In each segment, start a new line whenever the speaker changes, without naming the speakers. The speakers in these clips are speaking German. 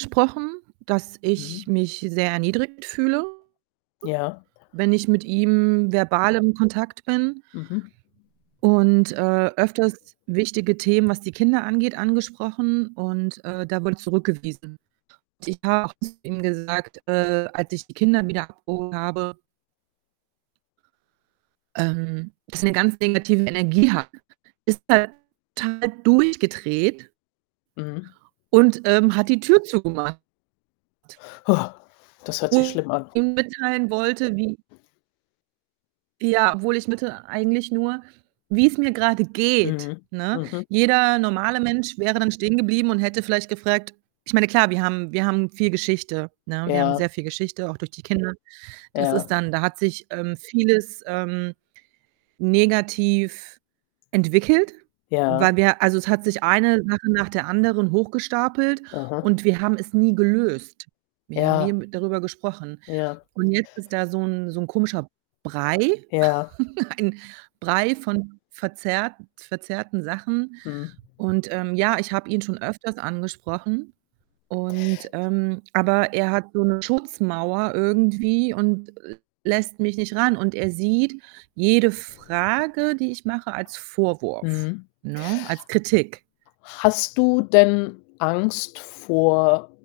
sprochen, dass ich
Mhm.
mich sehr erniedrigt fühle,
Ja.
wenn ich mit ihm verbal im Kontakt bin
Mhm.
und, äh, öfters wichtige Themen, was die Kinder angeht, angesprochen und, äh, da wurde zurückgewiesen. Ich habe auch zu ihm gesagt, äh, als ich die Kinder wieder abgeholt habe ähm, dass er 'ne ganz negative Energie hat. Ist er total durchgedreht
Mhm.
und, ähm, hat die Tür zugemacht.
Das hört sich
[unintelligible]
schlimm an.
ihm mitteilen wollte, wie ja, obwohl ich [unintelligible] eigentlich nur, wie‘s mir grade geht,
Mhm,
ne?
mhm.
Jeder normale Mensch wäre dann stehengeblieben und hätte vielleicht gefragt ich meine, klar, wir haben wir haben viel Geschichte, ne? Wir haben
Ja.
sehr viel Geschichte, auch durch die Kinder. Das ist
Ja.
dann da hat sich, ähm, vieles, ähm, negativ entwickelt, weil
Ja.
wir also es hat sich eine Sache nach der anderen hochgestapelt
Aha.
und wir haben es nie gelöst. Wir haben nie,
Ja.
hm, darüber gesprochen
Ja.
und jetzt ist da so ‘n so ‘n komischer Brei,
Ja.
ein Brei von verzerrt verzerrten Sachen
Mhm.
und, ähm, ja, ich habe ihn schon öfters angesprochen und, ähm aber er hat so 'ne Schutzmauer irgendwie und l lässt mich nicht ran und er sieht jede Frage, die ich mache, als Vorwurf,
Mhm.
ne, als Kritik.
Hast du denn Angst vor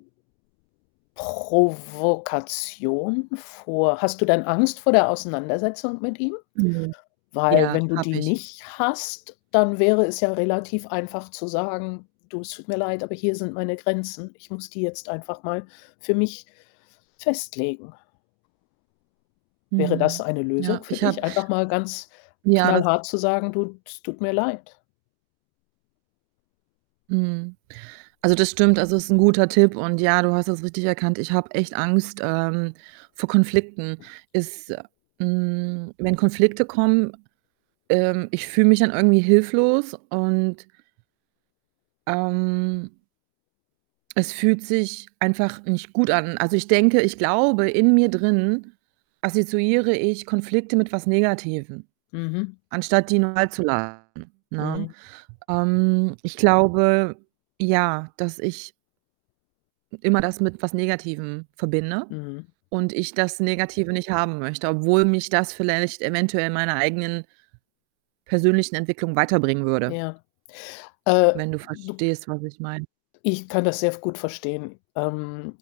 Provokation? Vor hast du denn Angst vor der Auseinandersetzung mit ihm?
Mhm.
Weil
Ja,
wenn du die
habe ich.
nicht hast, dann wäre es ja relativ einfach zu sagen: „Du, es tut mir leid, aber hier sind meine Grenzen. Ich muss die jetzt einfach mal für mich festlegen.“ Wäre das
Mhm.
eine Lösung
Ja,
für
ich habe
dich, einfach mal ganz
ja, das
knallhart zu sagen: „Du, es tut mir leid“?
Mhm. Also das stimmt. Also ist 'n guter Tipp und ja, du hast das richtig erkannt, ich habe echt Angst, ähm, vor Konflikten. Ist, hm wenn Konflikte kommen, ähm ich fühle mich dann irgendwie hilflos und ähm es fühlt sich einfach nicht gut an. Also ich denke ich glaube, in mir drin assoziiere ich Konflikte mit was Negativem,
Mhm.
anstatt die normal zu, [unintelligible] ne?
Mhm.
Ähm, ich glaube, ja, dass ich hm, immer das mit was Negativem verbinde
Mhm.
und ich das Negative nicht haben möchte, obwohl mich das vielleicht eventuell meiner eigenen persönlichen Entwicklung weiterbringen würde.
Ja, äh,
Wenn du
du
verstehst, was ich meine?
ich kann das sehr f gut verstehen, ähm